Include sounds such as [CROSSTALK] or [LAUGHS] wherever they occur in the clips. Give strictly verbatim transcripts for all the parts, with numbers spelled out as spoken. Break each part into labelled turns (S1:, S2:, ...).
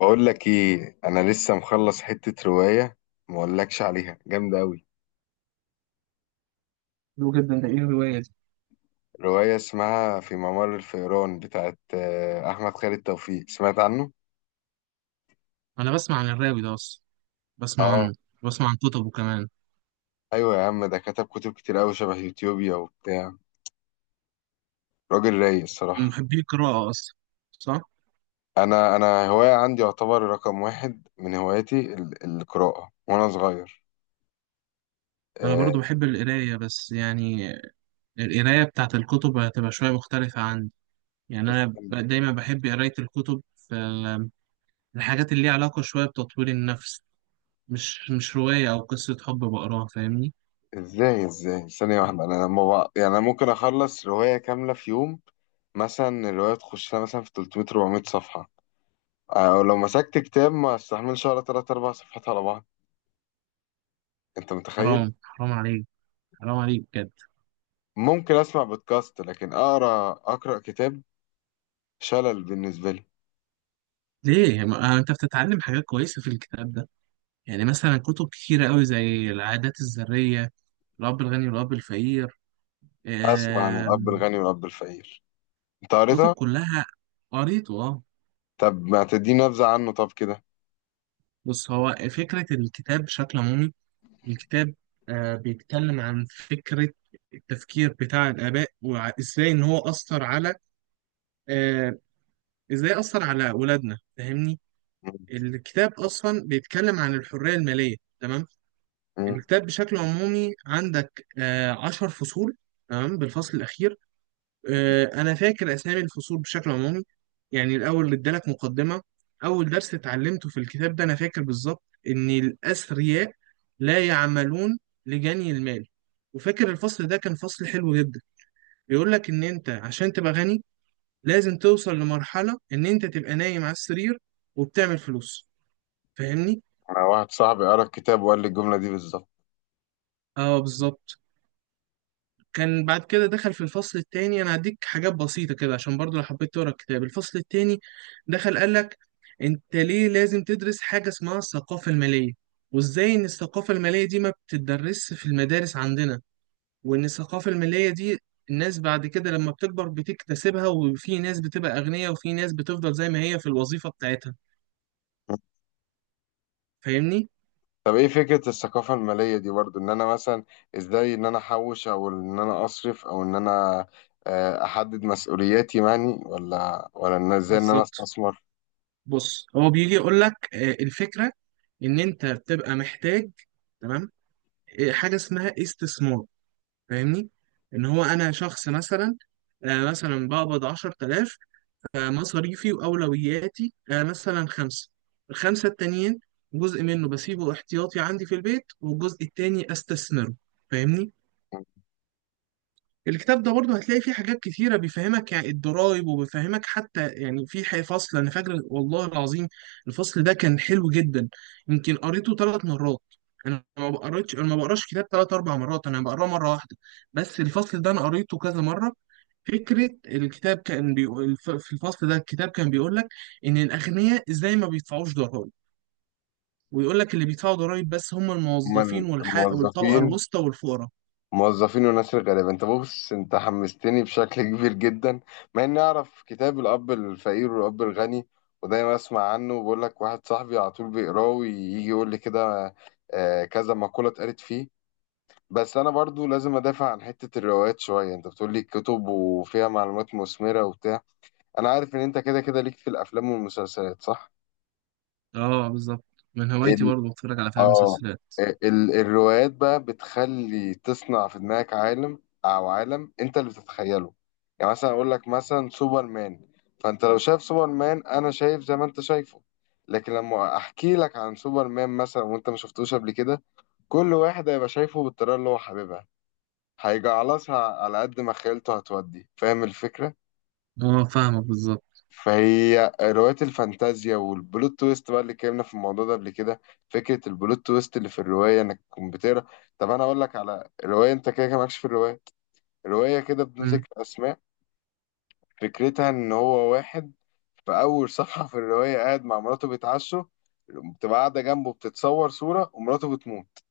S1: بقول لك ايه؟ انا لسه مخلص حتة رواية، ما اقولكش عليها جامدة قوي.
S2: حلو جدا. ده ايه الرواية دي؟
S1: رواية اسمها في ممر الفئران بتاعت آه، احمد خالد توفيق، سمعت عنه؟
S2: انا بسمع عن الراوي ده اصلا، بسمع عنه،
S1: اه.
S2: بسمع عن كتبه كمان.
S1: ايوه يا عم، ده كتب كتب كتير قوي، شبه يوتيوبيا وبتاع. راجل رايق
S2: من
S1: الصراحة.
S2: محبي القراءة اصلا، صح.
S1: انا انا هواية عندي يعتبر رقم واحد من هواياتي، ال- القراءة وانا صغير.
S2: انا برضو بحب القراية بس يعني القراية بتاعت الكتب هتبقى شوية مختلفة عندي. يعني
S1: آه،
S2: انا ب- دايما بحب قراية الكتب في الحاجات اللي ليها علاقة شوية بتطوير النفس. مش مش رواية او قصة حب بقراها، فاهمني؟
S1: ازاي ازاي ثانية واحدة، انا لما بقى يعني انا ممكن اخلص رواية كاملة في يوم. مثلا الرواية تخش لها مثلا في تلت ميه أربعمائة صفحة. آه، او لو مسكت كتاب ما استحملش ولا ثلاث اربع صفحات على بعض، انت متخيل؟
S2: حرام حرام عليك، حرام عليك بجد.
S1: ممكن اسمع بودكاست، لكن اقرا اقرا كتاب، شلل بالنسبة لي.
S2: ليه، ما انت بتتعلم حاجات كويسة في الكتاب ده. يعني مثلا كتب كتيرة قوي زي العادات الذرية، الاب الغني والاب الفقير.
S1: اسمع عن الاب
S2: آم،
S1: الغني والاب الفقير، انت
S2: كتب
S1: قريتها؟
S2: كلها قريته اه.
S1: طب ما تديني نبذة عنه طب كده.
S2: بص، هو فكرة الكتاب بشكل عمومي، الكتاب آه، بيتكلم عن فكرة التفكير بتاع الآباء وإزاي إن هو أثر على، آه، إزاي أثر على أولادنا، فاهمني؟
S1: مم.
S2: الكتاب أصلا بيتكلم عن الحرية المالية، تمام.
S1: مم.
S2: الكتاب بشكل عمومي عندك آه، عشر فصول. تمام، بالفصل الأخير آه، انا فاكر اسامي الفصول بشكل عمومي. يعني الاول اللي ادالك مقدمه، اول درس اتعلمته في الكتاب ده انا فاكر بالظبط، ان الاثرياء لا يعملون لجني المال. وفاكر الفصل ده كان فصل حلو جدا، بيقول لك ان انت عشان تبقى غني لازم توصل لمرحله ان انت تبقى نايم على السرير وبتعمل فلوس، فاهمني؟
S1: انا واحد صاحبي قرا الكتاب وقال لي الجملة دي بالظبط.
S2: اه بالظبط. كان بعد كده دخل في الفصل التاني، انا هديك حاجات بسيطة كده عشان برضو لو حبيت تقرا الكتاب. الفصل التاني دخل قال لك انت ليه لازم تدرس حاجة اسمها الثقافة المالية، وازاي ان الثقافة المالية دي ما بتدرسش في المدارس عندنا، وان الثقافة المالية دي الناس بعد كده لما بتكبر بتكتسبها، وفي ناس بتبقى أغنياء وفي ناس بتفضل زي ما هي في الوظيفة بتاعتها، فاهمني؟
S1: طب ايه فكرة الثقافة المالية دي برضو، ان انا مثلا ازاي ان انا احوش او ان انا اصرف او ان انا آه، احدد مسؤولياتي يعني، ولا ولا ان ازاي ان انا
S2: بالظبط.
S1: استثمر.
S2: بص، هو بيجي يقول لك آه، الفكرة ان انت بتبقى محتاج، تمام، آه، حاجة اسمها استثمار، فاهمني؟ ان هو انا شخص مثلا آه، مثلا بقبض عشرة آلاف، فمصاريفي واولوياتي آه، مثلا خمسه، الخمسه التانيين جزء منه بسيبه احتياطي عندي في البيت والجزء التاني استثمره، فاهمني؟ الكتاب ده برضه هتلاقي فيه حاجات كتيرة بيفهمك يعني الضرايب، وبيفهمك حتى يعني في ح- فصل أنا فاكر والله العظيم الفصل ده كان حلو جدا، يمكن قريته ثلاث مرات. أنا ما بقريتش أنا ما بقراش كتاب ثلاث أربع مرات، أنا بقراه مرة واحدة، بس الفصل ده أنا قريته كذا مرة. فكرة الكتاب كان بيقول الف- في الفصل ده الكتاب كان بيقول لك إن الأغنياء إزاي ما بيدفعوش ضرايب، ويقول لك اللي بيدفعوا ضرايب بس هم الموظفين
S1: من
S2: والح... والطبقة
S1: موظفين،
S2: الوسطى والفقراء.
S1: موظفين وناس الغلابة. انت بص، انت حمستني بشكل [LAUGHS] كبير جدا، مع اني اعرف كتاب الاب الفقير والاب الغني، ودايما اسمع عنه، وبقول لك واحد صاحبي على طول بيقراه ويجي يقول لي كده آه، كذا مقولة اتقالت فيه. بس انا برضو لازم ادافع عن حتة الروايات شوية. انت بتقول لي كتب وفيها معلومات مثمرة وبتاع، انا عارف ان انت كده كده ليك في الافلام والمسلسلات، صح؟
S2: اه بالظبط. من هوايتي
S1: ال...
S2: برضه بتفرج على افلام
S1: اه،
S2: ومسلسلات.
S1: ال... الروايات بقى بتخلي تصنع في دماغك عالم، او عالم انت اللي بتتخيله. يعني مثلا اقول لك مثلا سوبرمان، فانت لو شايف سوبرمان انا شايف زي ما انت شايفه، لكن لما احكي لك عن سوبرمان مثلا وانت ما شفتوش قبل كده، كل واحد هيبقى شايفه بالطريقة اللي هو حاببها، هيجعلصها على قد ما خيلته هتودي. فاهم الفكرة؟
S2: اه فاهمك بالظبط.
S1: فهي رواية الفانتازيا والبلوت تويست بقى، اللي اتكلمنا في الموضوع ده قبل كده. فكرة البلوت تويست اللي في الرواية انك تكون بتقرا. طب انا اقول لك على رواية، انت كده كده مالكش في الرواية، رواية كده بدون
S2: مم.
S1: ذكر اسماء. فكرتها ان هو واحد في اول صفحة في الرواية قاعد مع مراته بيتعشوا، بتبقى قاعدة جنبه بتتصور صورة، ومراته بتموت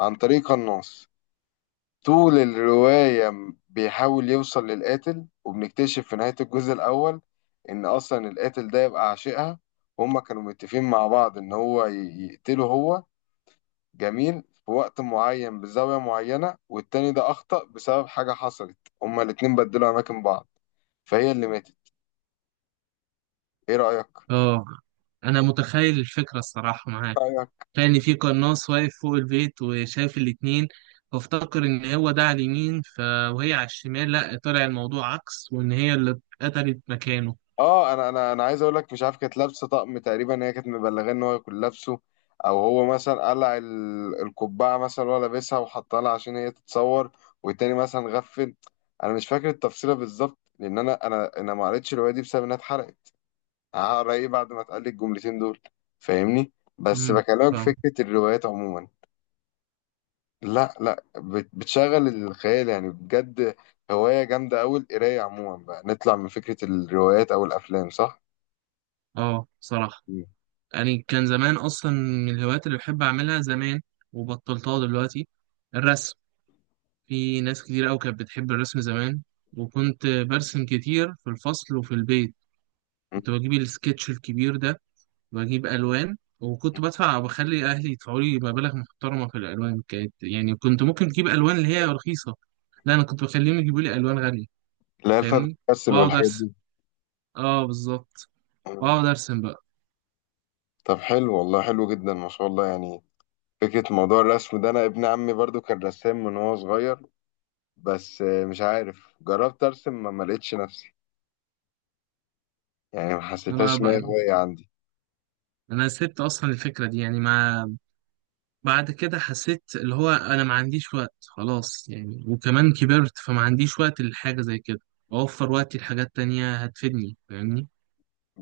S1: عن طريق قناص. طول الرواية م- بيحاول يوصل للقاتل، وبنكتشف في نهاية الجزء الأول إن أصلا القاتل ده يبقى عاشقها، هما كانوا متفقين مع بعض إن هو ي- يقتله هو، جميل، في وقت معين بزاوية معينة، والتاني ده أخطأ بسبب حاجة حصلت، هما الاتنين بدلوا أماكن بعض، فهي اللي ماتت. إيه رأيك؟
S2: اه انا متخيل الفكره الصراحه معاك، كان في قناص واقف فوق البيت وشايف الاتنين، فافتكر ان هو ده على اليمين ف... وهي على الشمال، لا طلع الموضوع عكس وان هي اللي اتقتلت مكانه.
S1: اه، انا انا انا عايز اقول لك، مش عارف كانت لابسه طقم تقريبا، هي كانت مبلغاه ان هو يكون لابسه، او هو مثلا قلع ال- القبعه مثلا وهو لابسها وحطها لها عشان هي تتصور، والتاني مثلا غفل. انا مش فاكر التفصيله بالظبط، لان انا انا انا ما قريتش الروايه دي بسبب انها اتحرقت، هقرا ايه بعد ما اتقال لي الجملتين دول؟ فاهمني؟ بس
S2: امم ف
S1: بكلمك في فكره الروايات عموما. لا لا، بت- بتشغل الخيال يعني بجد، هوايه جامده قوي القرايه عموما. بقى نطلع من فكره الروايات او الافلام، صح؟
S2: اه صراحه.
S1: مم.
S2: يعني كان زمان اصلا من الهوايات اللي بحب اعملها زمان وبطلتها دلوقتي، الرسم. في ناس كتير أوي كانت بتحب الرسم زمان، وكنت برسم كتير في الفصل وفي البيت، كنت بجيب السكتش الكبير ده، بجيب ألوان، وكنت بدفع وبخلي أهلي يدفعوا لي مبالغ محترمة في الألوان. كانت يعني كنت ممكن أجيب ألوان اللي هي رخيصة، لا أنا كنت بخليهم يجيبوا لي ألوان غالية،
S1: اللي هي الفا
S2: فاهمني؟
S1: بتمثل
S2: وأقعد
S1: والحاجات
S2: أرسم.
S1: دي.
S2: أه بالظبط،
S1: مم.
S2: وأقعد أرسم بقى.
S1: طب حلو والله، حلو جدا، ما شاء الله يعني. فكرة موضوع الرسم ده، أنا ابن عمي برضو كان رسام من وهو صغير، بس آه، مش عارف، جربت أرسم ما ما لقيتش نفسي، يعني ما
S2: أنا
S1: حسيتهاش إن هي
S2: بقى،
S1: هواية عندي.
S2: أنا سبت أصلا الفكرة دي، يعني ما، بعد كده حسيت اللي هو انا ما عنديش وقت خلاص يعني، وكمان كبرت فما عنديش وقت لحاجة زي كده، اوفر وقتي لحاجات تانية هتفيدني، فاهمني؟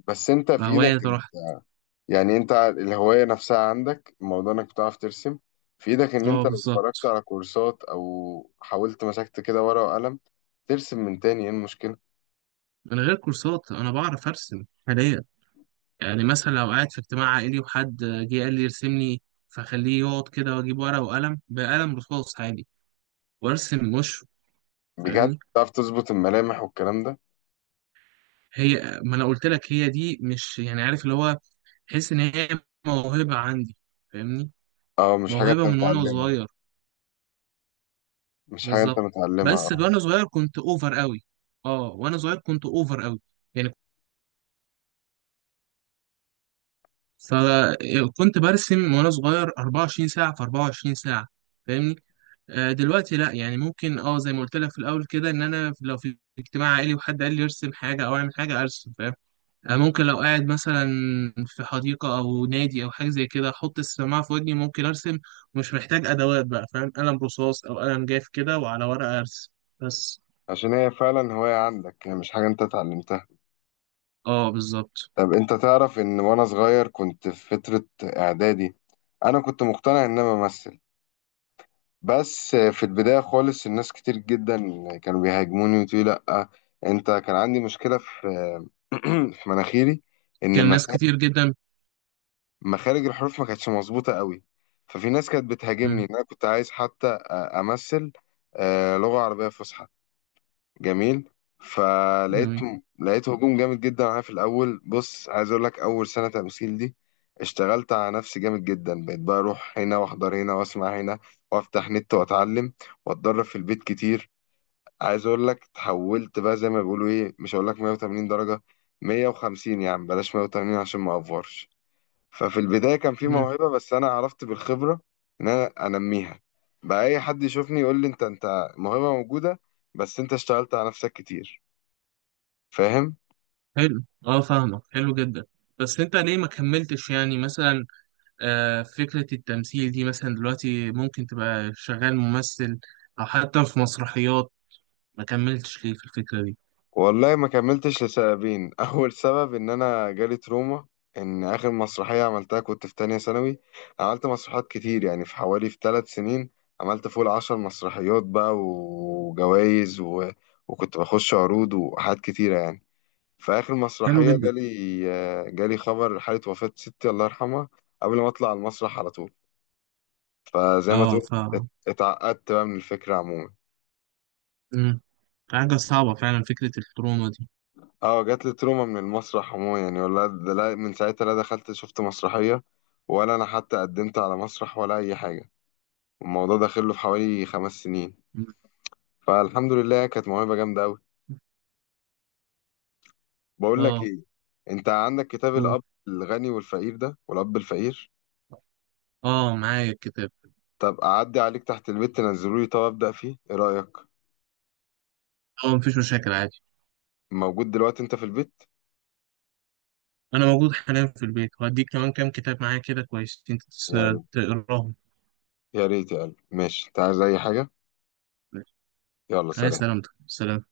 S1: بس أنت في إيدك،
S2: فهواية راحت.
S1: يعني أنت الهواية نفسها عندك، موضوع إنك بتعرف ترسم، في إيدك إن
S2: اه
S1: أنت لو اتفرجت
S2: بالظبط.
S1: على كورسات أو حاولت مسكت كده ورقة وقلم ترسم من تاني، إيه المشكلة؟
S2: من غير كورسات انا بعرف ارسم حاليا. يعني مثلا لو قاعد في اجتماع عائلي وحد جه قال لي ارسم لي، فخليه يقعد كده واجيب ورقة وقلم، بقلم رصاص عادي، وارسم وشه.
S1: بجد
S2: فاهمني،
S1: تعرف تظبط الملامح والكلام ده؟
S2: هي ما انا قلت لك هي دي، مش يعني عارف اللي هو، تحس ان هي موهبة عندي، فاهمني؟
S1: أه، مش حاجة أنت
S2: موهبة من وانا
S1: متعلمها.
S2: صغير.
S1: مش حاجة انت
S2: بالظبط.
S1: متعلمها،
S2: بس
S1: اه،
S2: وانا صغير كنت اوفر قوي. اه وانا صغير كنت اوفر قوي، يعني فكنت برسم وانا صغير أربعة وعشرين ساعة في أربعة وعشرين ساعة، فاهمني؟ آه دلوقتي لا، يعني ممكن اه زي ما قلت لك في الاول كده، ان انا لو في اجتماع عائلي وحد قال لي ارسم حاجة او اعمل حاجة ارسم، فاهم؟ آه ممكن لو قاعد مثلا في حديقة او نادي او حاجة زي كده احط السماعة في ودني ممكن ارسم، مش محتاج ادوات بقى، فاهم؟ قلم رصاص او قلم جاف كده وعلى ورقة ارسم بس.
S1: عشان هي فعلا هواية عندك، هي مش حاجة انت اتعلمتها.
S2: اه بالظبط.
S1: طب انت تعرف ان وانا صغير كنت في فترة اعدادي، انا كنت مقتنع ان انا بمثل، بس في البداية خالص الناس كتير جدا كانوا بيهاجموني وتقولي لأ، انت كان عندي مشكلة في [CLEARS THROAT] في مناخيري، ان
S2: كان ناس
S1: مخ-
S2: كتير جدا.
S1: مخارج الحروف ما كانتش مظبوطة قوي، ففي ناس كانت بتهاجمني ان
S2: مم.
S1: انا كنت عايز حتى أ- امثل آه، لغة عربية فصحى. جميل. فلقيت
S2: جميل.
S1: لقيت هجوم جامد جدا عليا في الاول. بص عايز اقول لك، اول سنه تمثيل دي اشتغلت على نفسي جامد جدا، بقيت بقى اروح هنا واحضر هنا واسمع هنا وافتح نت واتعلم واتدرب في البيت كتير. عايز اقول لك تحولت بقى، زي ما بيقولوا ايه، مش هقول لك مية وتمانين درجه، مائة وخمسين يا عم، بلاش مائة وثمانين عشان ما افورش. ففي البدايه كان في
S2: مم.
S1: موهبه، بس انا عرفت بالخبره ان انا انميها، بقى اي حد يشوفني يقول لي انت انت موهبه موجوده، بس انت اشتغلت على نفسك كتير، فاهم؟
S2: حلو، اه فاهمك، حلو جدا. بس انت ليه ما كملتش، يعني مثلا آه فكرة التمثيل دي مثلا دلوقتي ممكن تبقى شغال ممثل او حتى في مسرحيات، ما كملتش ليه في الفكرة دي؟
S1: والله ما كملتش لسببين [LAUGHS] اول سبب ان انا جالي تروما، ان اخر مسرحيه عملتها كنت في تانية ثانوي، عملت مسرحيات كتير، يعني في حوالي في ثلاث سنين عملت فوق العشر مسرحيات بقى وجوائز و... وكنت بخش عروض وحاجات كتيره يعني. في اخر
S2: حلو
S1: مسرحيه
S2: جدا.
S1: جالي آه، جالي خبر حاله وفاه ستي الله يرحمها قبل ما اطلع على المسرح على طول. فزي ما
S2: اه
S1: تقول،
S2: ف.
S1: ات- اتعقدت بقى من الفكره عموما.
S2: مم. حاجة صعبة فعلا فكرة التروما دي.
S1: اه، جات لي تروما من المسرح عموما يعني، ولا ده، لا، من ساعتها لا دخلت شفت مسرحية ولا انا حتى قدمت على مسرح ولا اي حاجة، الموضوع داخل له في حوالي خمس سنين.
S2: مم.
S1: فالحمد لله، كانت موهبة جامدة اوي. بقول لك
S2: اه.
S1: ايه، انت عندك كتاب
S2: دول.
S1: الاب الغني والفقير ده والاب الفقير؟
S2: اه معايا الكتاب.
S1: طب اعدي عليك تحت البيت تنزله لي، طب ابدا فيه، ايه رأيك؟
S2: اه مفيش مشاكل عادي.
S1: موجود دلوقتي انت في البيت؟
S2: انا موجود حاليا في البيت، وهديك كمان كام كتاب معايا كده، كويس انت تس-
S1: يا ريت،
S2: تقراهم.
S1: يا ريت يا قلبي. ماشي، انت عايز اي حاجة؟ يلا
S2: هاي،
S1: سلام.
S2: سلامتك، سلام.